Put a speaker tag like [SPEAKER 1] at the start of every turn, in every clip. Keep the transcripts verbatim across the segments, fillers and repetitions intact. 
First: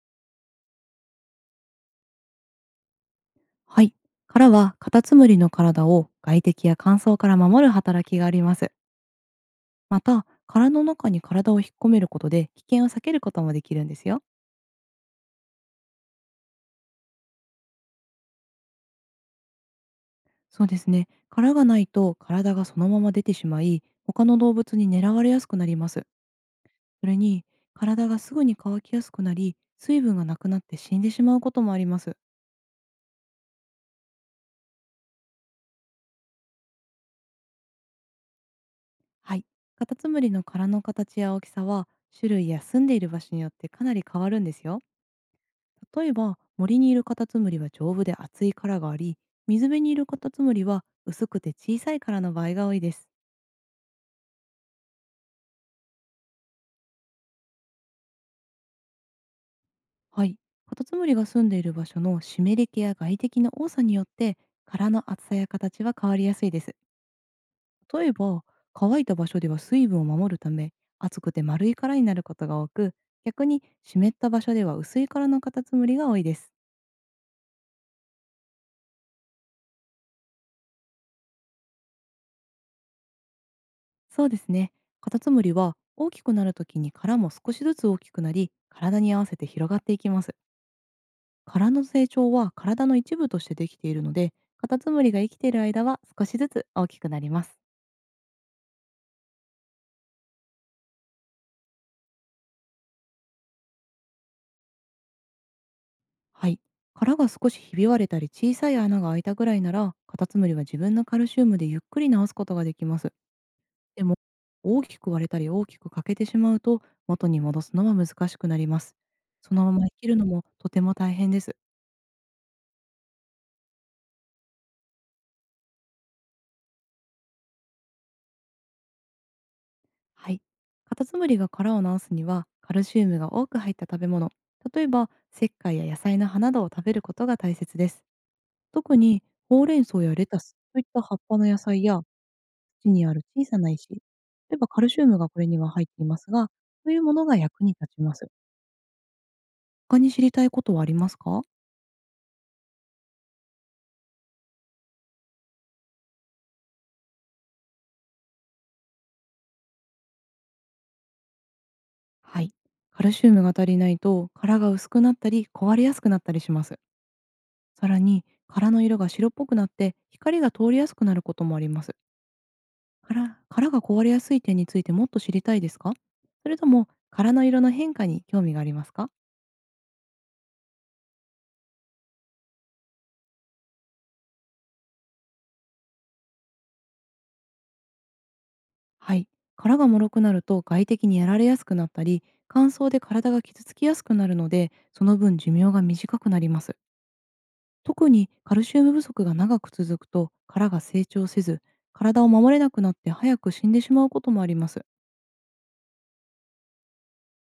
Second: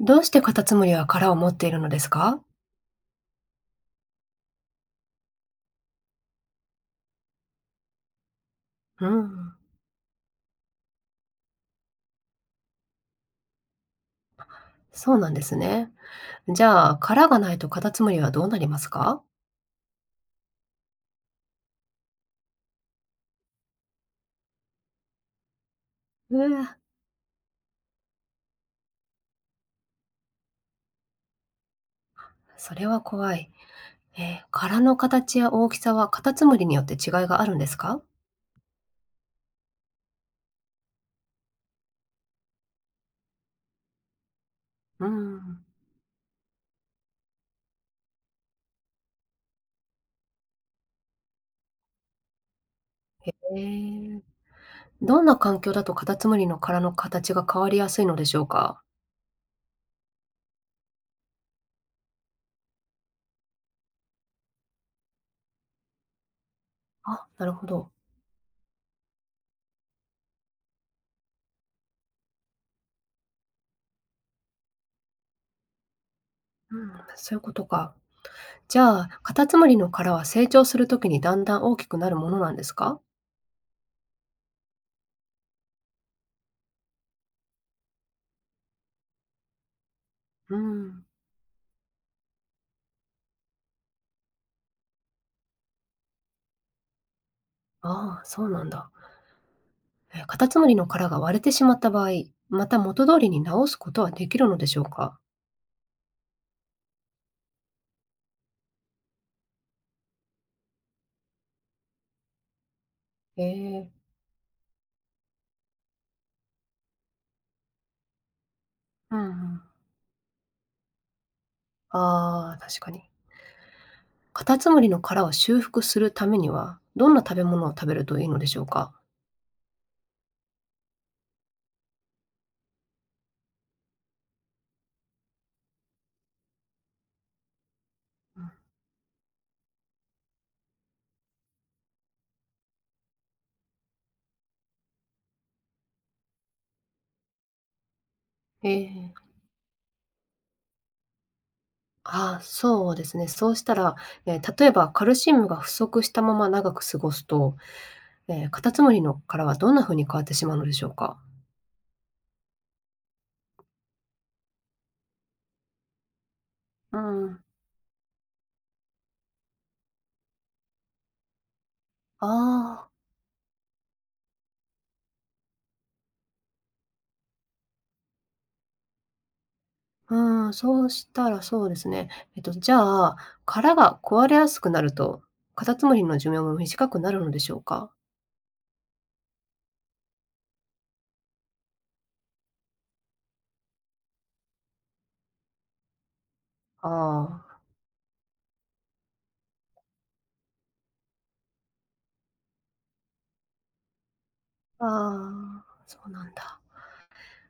[SPEAKER 1] どうしてカタツムリは殻を持っているのですか？
[SPEAKER 2] はい。殻はカタツムリの体を外敵や乾燥から守る働きがあります。
[SPEAKER 1] うん、
[SPEAKER 2] また、殻の中に体を引っ込めることで危険を避けることもできるんですよ。
[SPEAKER 1] そうなんですね。じゃあ、殻がないとカタツムリはどうなりますか？
[SPEAKER 2] そうですね。殻がないと体がそのまま出てしまい、他の動物に狙われやすくなります。
[SPEAKER 1] うわ、
[SPEAKER 2] それに、体がすぐに乾きやすくなり、水分がなくなって死んでしまうこともあります。
[SPEAKER 1] それは怖い。えー殻の形や大きさはカタツムリによって違いがあるんですか？
[SPEAKER 2] はい。カタツムリの殻の形や大きさは、種類や住んでいる場所によってかなり変わるんですよ。
[SPEAKER 1] うん、
[SPEAKER 2] 例えば森にいるカタツムリは丈夫で厚い殻があり、水辺にいるカタツムリは薄くて小さい殻の場合が多いです。
[SPEAKER 1] えーどんな環境だとカタツムリの殻の形が変わりやすいのでしょうか？
[SPEAKER 2] はい。カタツムリが住んでいる場所の湿り気や外敵の多さによって、殻の厚さや形は変わりやすいです。
[SPEAKER 1] あ、なるほど。
[SPEAKER 2] 例えば乾いた場所では水分を守るため厚くて丸い殻になることが多く、逆に湿った場所では薄い殻のカタツムリが多いです。
[SPEAKER 1] うん、そういうことか。じゃあ、カタツムリの殻は成長するときにだんだん大きくなるものなんですか？
[SPEAKER 2] そうですね。カタツムリは大きくなるときに殻も少しずつ大きくなり、体に合わせて広がっていきます。
[SPEAKER 1] うん、
[SPEAKER 2] 殻の成長は体の一部としてできているので、カタツムリが生きている間は少しずつ大きくなります。
[SPEAKER 1] ああ、そうなんだ。え、カタツムリの殻が割れてしまった場合、また元通りに直すことはできるのでしょうか？
[SPEAKER 2] はい。殻が少しひび割れたり小さい穴が開いたぐらいなら、カタツムリは自分のカルシウムでゆっくり治すことができます。
[SPEAKER 1] えー、
[SPEAKER 2] でも、大きく割れたり大きく欠けてしまうと、元に戻すのは難しくなります。
[SPEAKER 1] うんう
[SPEAKER 2] そ
[SPEAKER 1] ん。
[SPEAKER 2] のまま生きるのもとても大変です。
[SPEAKER 1] ああ、確かに。カタツムリの殻を修復するためには、どんな食べ物を食べるといいのでしょうか？
[SPEAKER 2] はい。カタツムリが殻を治すには、カルシウムが多く入った食べ物、例えば石灰や野菜の葉などを食べることが大切です。特にほうれん草やレタスといった葉っぱの野菜や、土にある小さな石、例えばカルシウムがこれには入っていますが、そういうものが役に立ちます。
[SPEAKER 1] えー。
[SPEAKER 2] 他に知りたいことはありますか？
[SPEAKER 1] ああ、そうですね。そうしたら、え、例えばカルシウムが不足したまま長く過ごすと、え、カタツムリの殻はどんな風に変わってしまうのでしょうか？
[SPEAKER 2] はい。カルシウムが足りないと殻が薄くなったり壊れやすくなったりします。
[SPEAKER 1] うん。
[SPEAKER 2] さらに殻の色が白っぽくなって光が通りやすくなることもあります。
[SPEAKER 1] ああ。
[SPEAKER 2] 殻殻が壊れやすい点についてもっと知りたいですか？それとも殻の色の変化に興味がありますか？
[SPEAKER 1] うん、そうしたらそうですね。えっと、じゃあ、殻が壊れやすくなると、カタツムリの寿命も短くなるのでしょうか？
[SPEAKER 2] はい。殻が脆くなると外敵にやられやすくなったり、乾燥で体が傷つきやすくなるので、その分寿命が短くなります。
[SPEAKER 1] あ
[SPEAKER 2] 特にカルシウム不足が長く続くと、殻が成長せず、体を守れなくなって早く死んでしまうこともあります。
[SPEAKER 1] あ、ああ、そうなんだ。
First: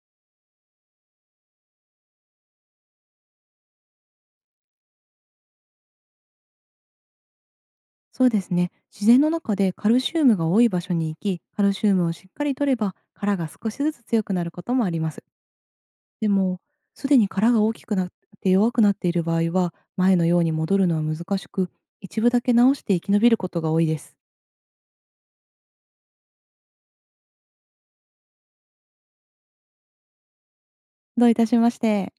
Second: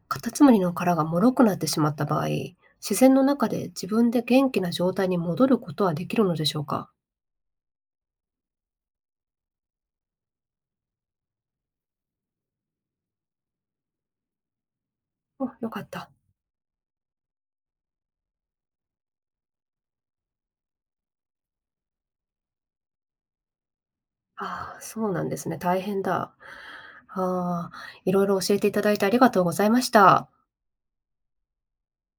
[SPEAKER 1] カタツムリの殻が脆くなってしまった場合、自然の中で自分で元気な状態に戻ることはできるのでしょうか？
[SPEAKER 2] そうですね。自然の中でカルシウムが多い場所に行き、カルシウムをしっかりとれば、殻が少しずつ強くなることもあります。
[SPEAKER 1] お、よかった。
[SPEAKER 2] でも、すでに殻が大きくなって弱くなっている場合は、前のように戻るのは難しく、一部だけ直して生き延びることが多いです。
[SPEAKER 1] ああ、そうなんですね。大変だ。ああ、いろいろ教えていただいてありがとうございました。
[SPEAKER 2] どういたしまして。